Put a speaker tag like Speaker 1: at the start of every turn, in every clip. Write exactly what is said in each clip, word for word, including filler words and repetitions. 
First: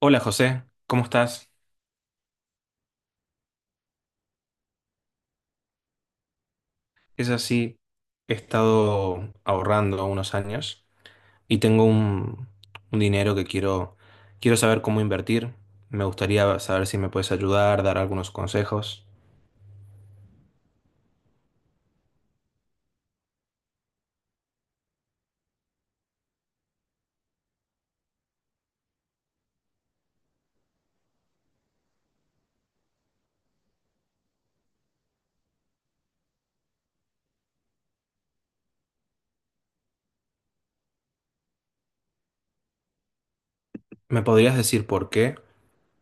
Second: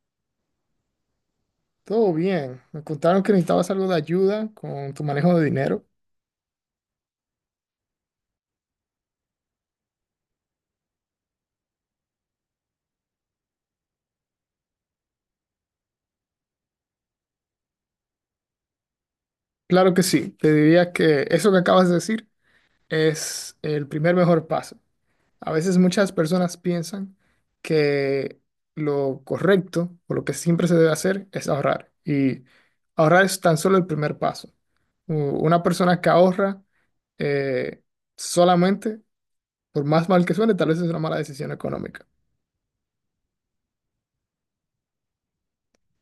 Speaker 1: Hola José, ¿cómo estás?
Speaker 2: Todo bien. Me contaron que necesitabas algo de ayuda con tu manejo de dinero.
Speaker 1: Es así, he estado ahorrando unos años y tengo un, un dinero que quiero, quiero saber cómo invertir. Me gustaría saber si me puedes ayudar, dar algunos consejos.
Speaker 2: Claro que sí. Te diría que eso que acabas de decir es el primer mejor paso. A veces muchas personas piensan que lo correcto o lo que siempre se debe hacer es ahorrar. Y ahorrar es tan solo el primer paso. U- Una persona que ahorra eh, solamente, por más mal que suene, tal vez es una mala decisión económica.
Speaker 1: ¿Me podrías decir por qué?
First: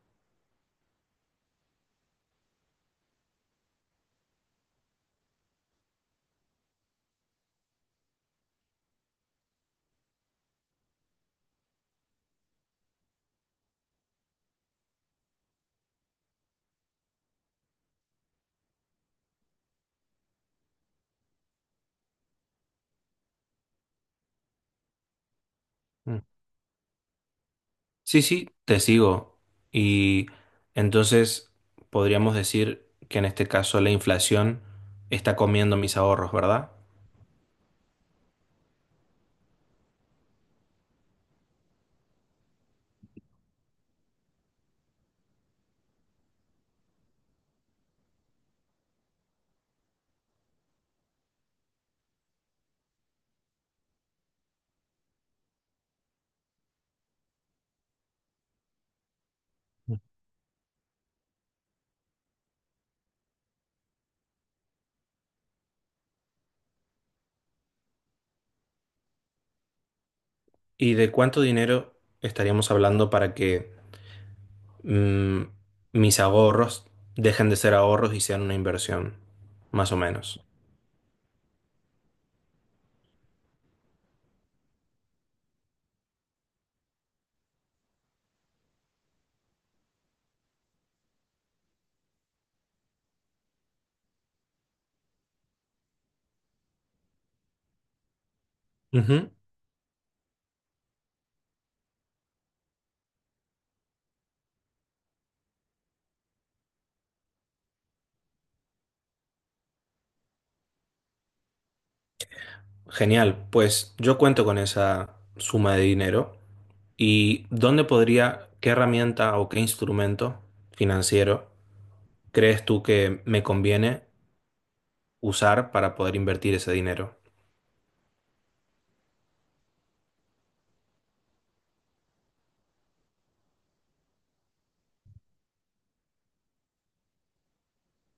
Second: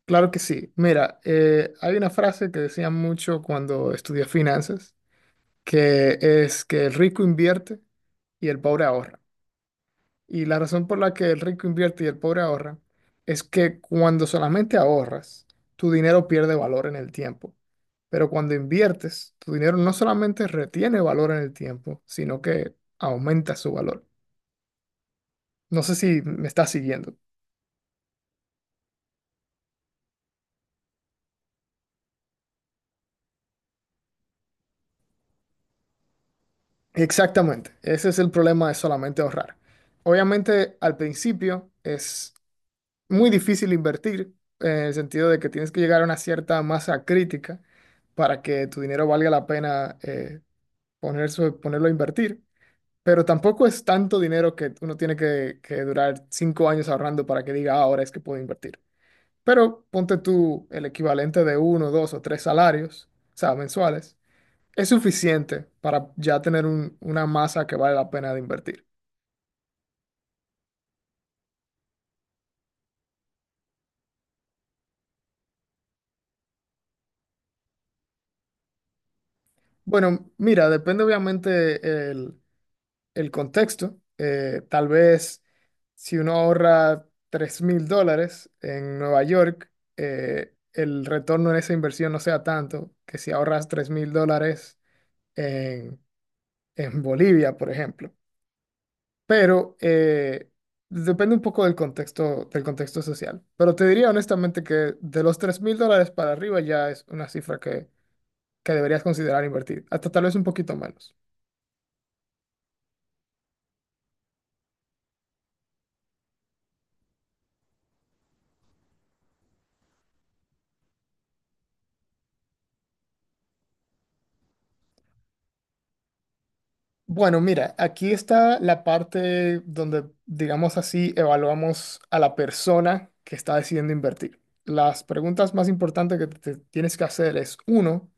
Speaker 2: Claro que sí. Mira, eh, hay una frase que decía mucho cuando estudié finanzas, que es que el rico invierte y el pobre ahorra. Y la razón por la que el rico invierte y el pobre ahorra es que, cuando solamente ahorras, tu dinero pierde valor en el tiempo. Pero cuando inviertes, tu dinero no solamente retiene valor en el tiempo, sino que aumenta su valor. No sé
Speaker 1: Mm.
Speaker 2: si me estás siguiendo.
Speaker 1: Sí, sí, te sigo. Y entonces podríamos decir que en este caso la inflación está comiendo mis ahorros, ¿verdad?
Speaker 2: Exactamente, ese es el problema de solamente ahorrar. Obviamente al principio es muy difícil invertir, en el sentido de que tienes que llegar a una cierta masa crítica para que tu dinero valga la pena eh, poner su- ponerlo a invertir, pero tampoco es tanto dinero que uno tiene que, que durar cinco años ahorrando para que diga: "Ah, ahora es que puedo invertir". Pero ponte tú el equivalente de uno, dos o tres salarios, o sea, mensuales. Es suficiente para ya tener un- una masa que vale la pena de invertir.
Speaker 1: ¿Y de cuánto dinero estaríamos hablando para que mm, mis ahorros dejen de ser ahorros y sean una inversión, más o
Speaker 2: Bueno,
Speaker 1: menos?
Speaker 2: mira, depende obviamente el, el contexto. Eh, tal vez si uno ahorra tres mil dólares en Nueva York, eh, el retorno en esa inversión no sea tanto que si ahorras tres mil dólares en, en Bolivia, por ejemplo.
Speaker 1: Ujú.
Speaker 2: Pero eh, depende un poco del contexto, del contexto social. Pero te diría honestamente que de los tres mil dólares para arriba ya es una cifra que, que deberías considerar invertir, hasta tal vez un poquito menos.
Speaker 1: Genial, pues yo cuento con esa suma de dinero. ¿Y dónde podría, qué herramienta o qué instrumento financiero crees tú que me conviene usar para poder invertir ese dinero?
Speaker 2: Bueno, mira, aquí está la parte donde, digamos así, evaluamos a la persona que está decidiendo invertir. Las preguntas más importantes que te tienes que hacer es, uno,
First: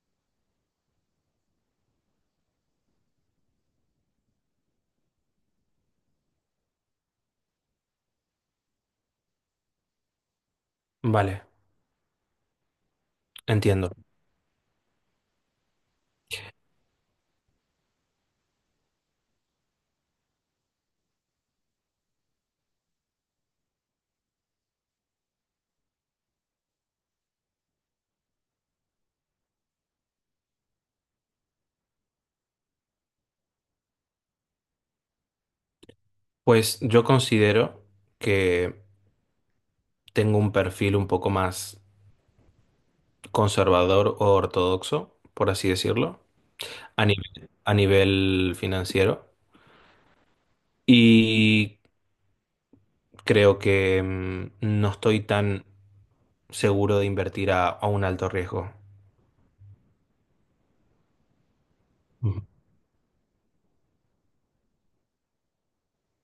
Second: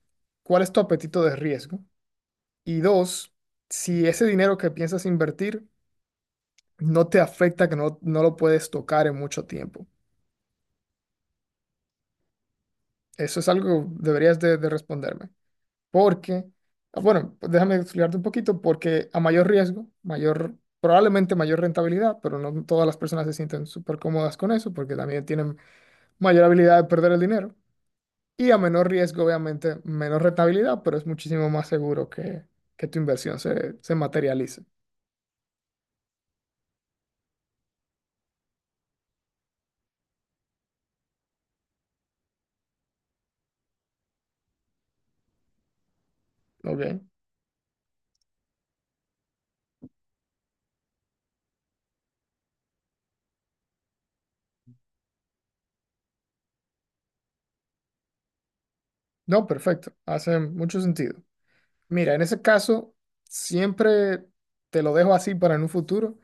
Speaker 2: ¿cuál es tu apetito de riesgo? Y dos, si ese dinero que piensas invertir no te afecta que no, no lo puedes tocar en mucho tiempo.
Speaker 1: Vale,
Speaker 2: Eso es algo
Speaker 1: entiendo.
Speaker 2: que deberías de, de responderme. Porque, ah, bueno, pues déjame explicarte un poquito, porque a mayor riesgo, mayor, probablemente mayor rentabilidad, pero no todas las personas se sienten súper cómodas con eso, porque también tienen mayor habilidad de perder el dinero. Y a menor riesgo, obviamente, menor rentabilidad, pero es muchísimo más seguro que, que tu inversión se, se materialice.
Speaker 1: Pues yo considero que tengo un perfil un poco más conservador o ortodoxo, por así decirlo.
Speaker 2: ¿Ok?
Speaker 1: a nivel, a nivel financiero. Y creo que mm, no estoy tan seguro de invertir a, a un alto riesgo.
Speaker 2: No, perfecto. Hace mucho sentido. Mira, en ese
Speaker 1: Ujú.
Speaker 2: caso, siempre te lo dejo así para en un futuro.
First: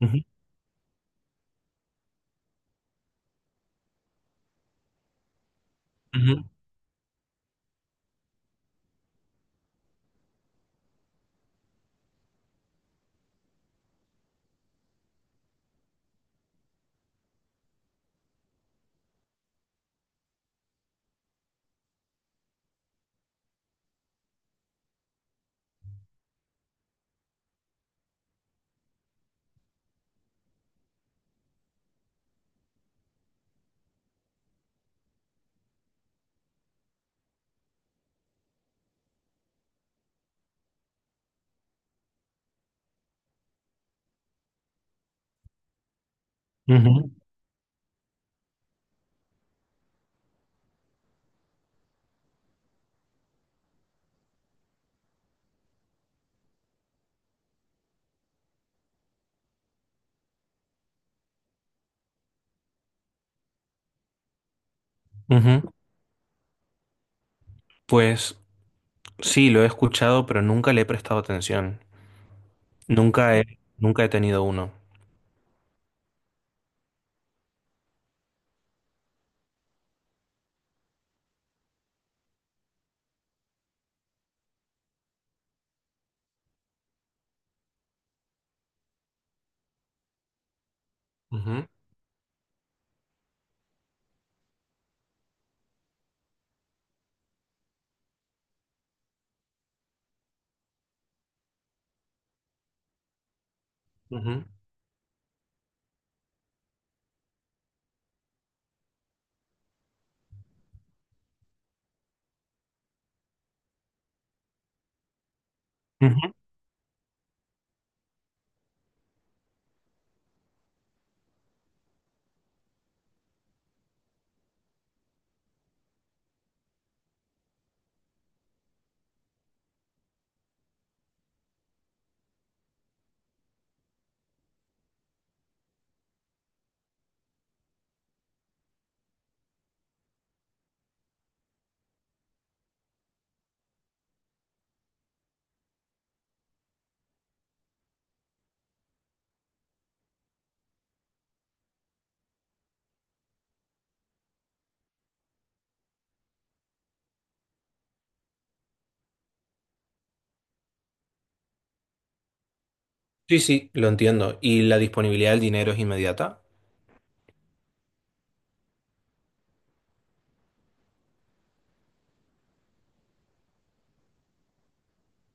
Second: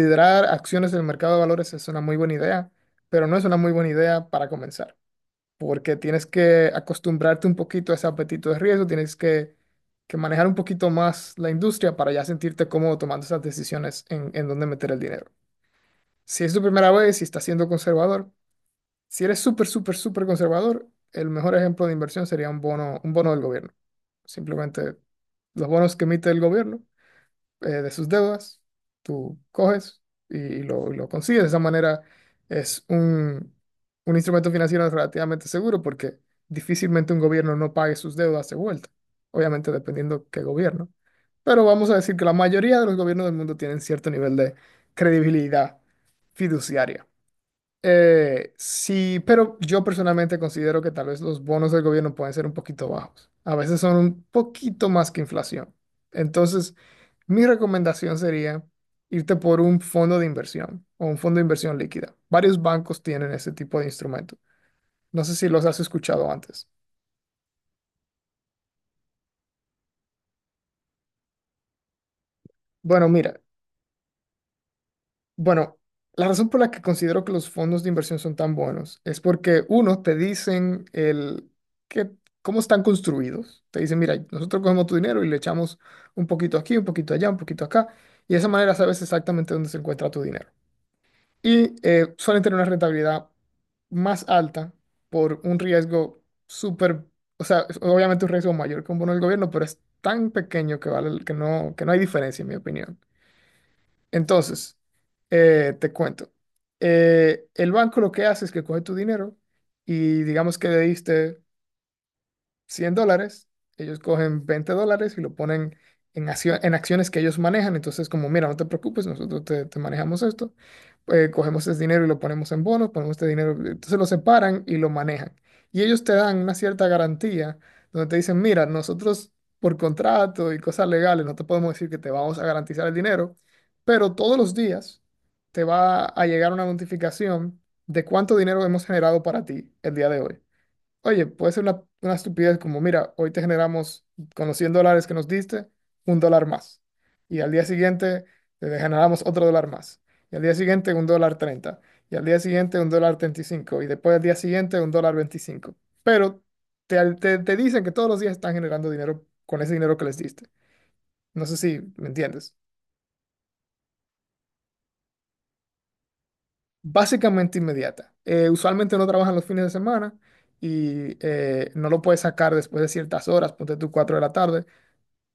Speaker 1: Ujú,
Speaker 2: acciones del mercado de valores es una muy buena idea, pero no es una muy buena idea para comenzar, porque tienes
Speaker 1: ujú,
Speaker 2: que acostumbrarte un poquito a ese apetito de riesgo, tienes que, que manejar un poquito más la industria para ya sentirte cómodo tomando esas decisiones en, en dónde meter el dinero. Si es tu primera vez y estás siendo conservador, si eres súper, súper, súper conservador, el mejor ejemplo de inversión sería un bono, un bono del gobierno. Simplemente los bonos que emite el gobierno, eh, de sus deudas, tú coges y lo, lo consigues. De esa manera es un, un instrumento financiero relativamente seguro, porque difícilmente un gobierno no pague sus deudas de vuelta. Obviamente dependiendo qué gobierno. Pero vamos a decir que la mayoría de los gobiernos del mundo tienen cierto nivel de credibilidad fiduciaria. Eh, sí, pero yo personalmente considero que tal vez los bonos del gobierno pueden ser un poquito bajos. A veces son un poquito más que inflación. Entonces, mi recomendación sería irte por un fondo de inversión o un fondo de inversión líquida. Varios bancos tienen ese tipo de instrumento. No sé
Speaker 1: ujú,
Speaker 2: si
Speaker 1: ujú.
Speaker 2: los has escuchado antes.
Speaker 1: Pues sí, lo he escuchado, pero nunca le he prestado atención.
Speaker 2: Bueno,
Speaker 1: Nunca
Speaker 2: mira.
Speaker 1: he, nunca he tenido uno.
Speaker 2: Bueno, la razón por la que considero que los fondos de inversión son tan buenos es porque, uno, te dicen el que, cómo están construidos. Te dicen: mira, nosotros cogemos tu dinero y le echamos un poquito aquí, un poquito allá, un poquito acá. Y de esa manera sabes exactamente dónde se encuentra tu dinero.
Speaker 1: Ujú,
Speaker 2: Y eh, suelen tener una rentabilidad más alta por un riesgo súper, o sea, es obviamente un riesgo mayor que un bono del gobierno, pero es tan pequeño que vale, que no, que no hay diferencia, en mi opinión.
Speaker 1: ujú,
Speaker 2: Entonces, eh, te cuento. Eh, el banco lo que hace es que coge tu dinero y digamos que le diste cien dólares, ellos cogen veinte dólares y lo ponen en,
Speaker 1: ujú.
Speaker 2: accio- en acciones que ellos manejan. Entonces, como, mira, no te preocupes, nosotros te, te manejamos esto, eh, cogemos ese dinero y lo ponemos en bonos, ponemos este dinero, entonces lo separan y lo manejan. Y ellos te dan una cierta garantía donde te dicen: mira, nosotros por contrato y cosas legales no te podemos decir que te vamos a garantizar el dinero, pero todos los días te va a llegar una notificación de cuánto dinero hemos generado para ti el día de hoy. Oye, puede ser una, una estupidez como: mira, hoy te generamos, con los cien dólares que nos diste, un dólar más. Y al día siguiente te generamos otro dólar más. Y al día siguiente un dólar treinta. Y al día siguiente un dólar treinta y cinco. Y cinco. Y después al día siguiente un dólar veinticinco. Pero te, al- te, te dicen que todos los días están generando dinero con ese dinero que les diste. No sé si me entiendes.
Speaker 1: Sí, sí, lo entiendo. ¿Y la disponibilidad del dinero es inmediata?
Speaker 2: Básicamente inmediata. Eh, usualmente no trabajan los fines de semana y eh, no lo puedes sacar después de ciertas horas, ponte tú cuatro de la tarde.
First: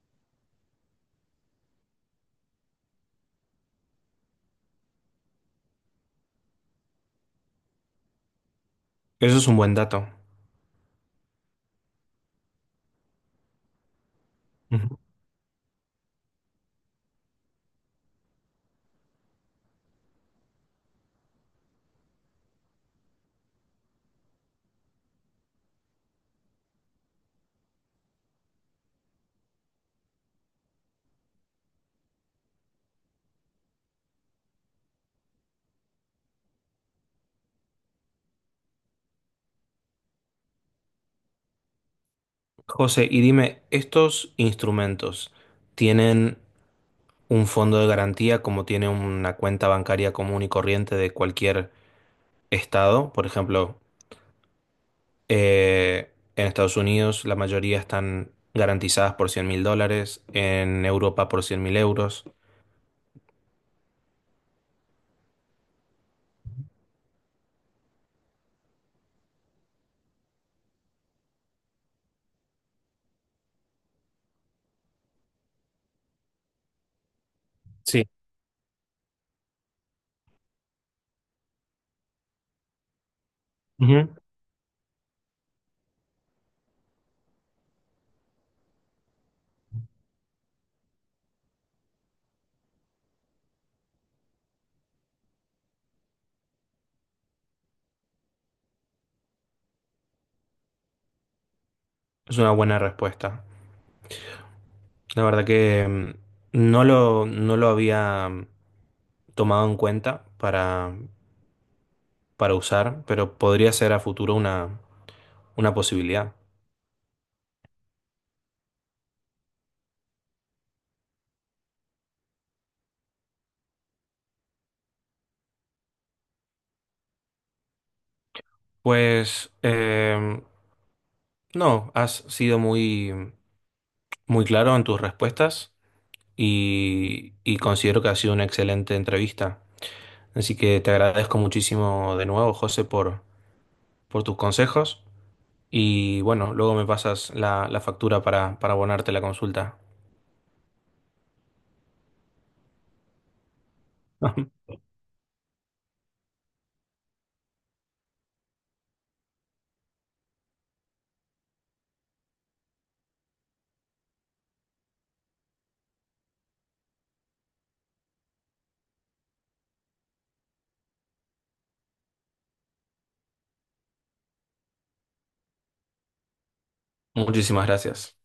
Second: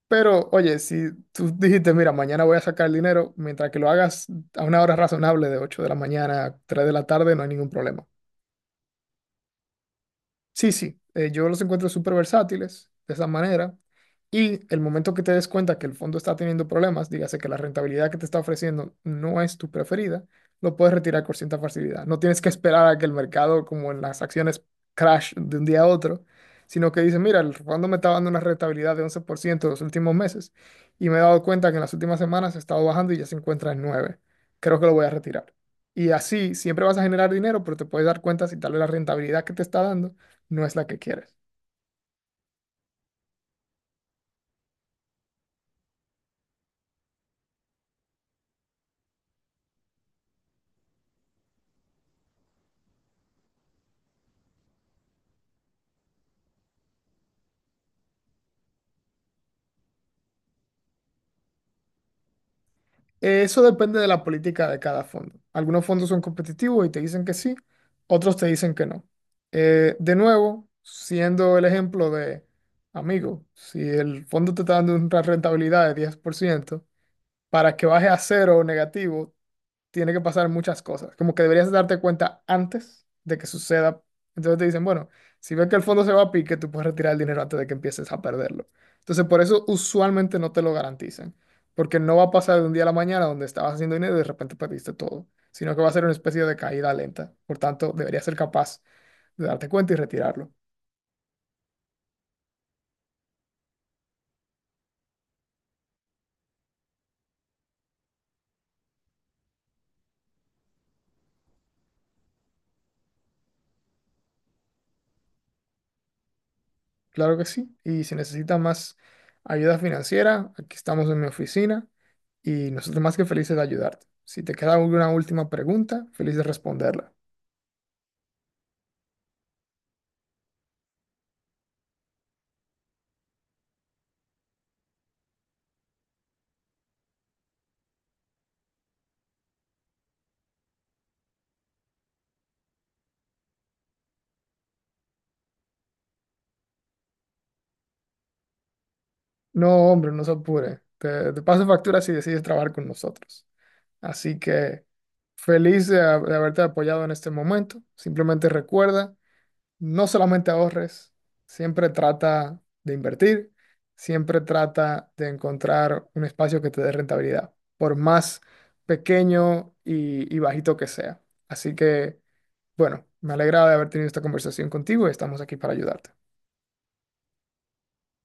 Speaker 2: Pero, oye, si tú dijiste: mira, mañana voy a sacar el dinero, mientras que lo hagas a una hora razonable, de ocho de la mañana a tres de la tarde, no hay ningún problema.
Speaker 1: Eso es un buen dato.
Speaker 2: Sí, sí, eh, yo los encuentro súper versátiles de esa manera, y el
Speaker 1: Ujú.
Speaker 2: momento que te des cuenta que el fondo está teniendo problemas, dígase que la rentabilidad que te está ofreciendo no es tu preferida, lo puedes retirar con cierta facilidad. No tienes que esperar a que el mercado, como en las acciones, crash de un día a otro, sino que dices: mira, el fondo me está dando una rentabilidad de once por ciento los últimos meses y me he dado cuenta que en las últimas semanas ha estado bajando y ya se encuentra en nueve. Creo que lo voy a retirar. Y así siempre vas a generar dinero, pero te puedes dar cuenta si tal vez la rentabilidad que te está dando no es la que quieres.
Speaker 1: José, y dime, ¿estos instrumentos tienen un fondo de garantía como tiene una cuenta bancaria común y corriente de cualquier estado? Por ejemplo, eh, en Estados Unidos la mayoría están garantizadas por cien mil dólares, en Europa por cien mil euros.
Speaker 2: Eh, Eso depende de la política de cada fondo. Algunos fondos son competitivos y te dicen que sí, otros te dicen que no. Eh, de nuevo, siendo el ejemplo de, amigo, si el fondo te está dando una rentabilidad de diez por ciento, para que baje
Speaker 1: Sí.
Speaker 2: a cero o negativo, tiene que pasar muchas cosas. Como que deberías darte cuenta antes de que suceda.
Speaker 1: Ujú.
Speaker 2: Entonces te dicen: bueno, si ves que el fondo se va a pique, tú puedes retirar el dinero antes de que empieces a perderlo. Entonces, por eso usualmente no te lo garantizan, porque no va a pasar de un día a la mañana, donde estabas haciendo dinero y de repente perdiste todo, sino que va a ser una especie de caída lenta. Por tanto, deberías ser capaz de darte cuenta y retirarlo.
Speaker 1: Es una buena respuesta. La verdad que mm, no lo, no lo había mm, tomado en cuenta para, para usar, pero podría ser a futuro una, una posibilidad.
Speaker 2: Claro que sí. Y si necesitas más ayuda financiera, aquí estamos en mi oficina, y nosotros más que felices de ayudarte. Si te queda alguna última pregunta, feliz de responderla.
Speaker 1: Pues em, no, has sido muy muy claro en tus respuestas y, y considero que ha sido una excelente entrevista. Así que te agradezco muchísimo de nuevo, José, por, por tus consejos y bueno, luego me pasas la, la factura para, para abonarte la consulta.
Speaker 2: No, hombre, no se apure. Te, te paso factura si decides trabajar con nosotros. Así que feliz de, ha- de haberte apoyado en este momento. Simplemente recuerda, no solamente ahorres, siempre trata de invertir, siempre trata de encontrar un espacio que te dé rentabilidad, por más pequeño y, y bajito que sea. Así que, bueno, me alegra de haber tenido esta conversación contigo, y estamos aquí para ayudarte.
Speaker 1: Muchísimas gracias.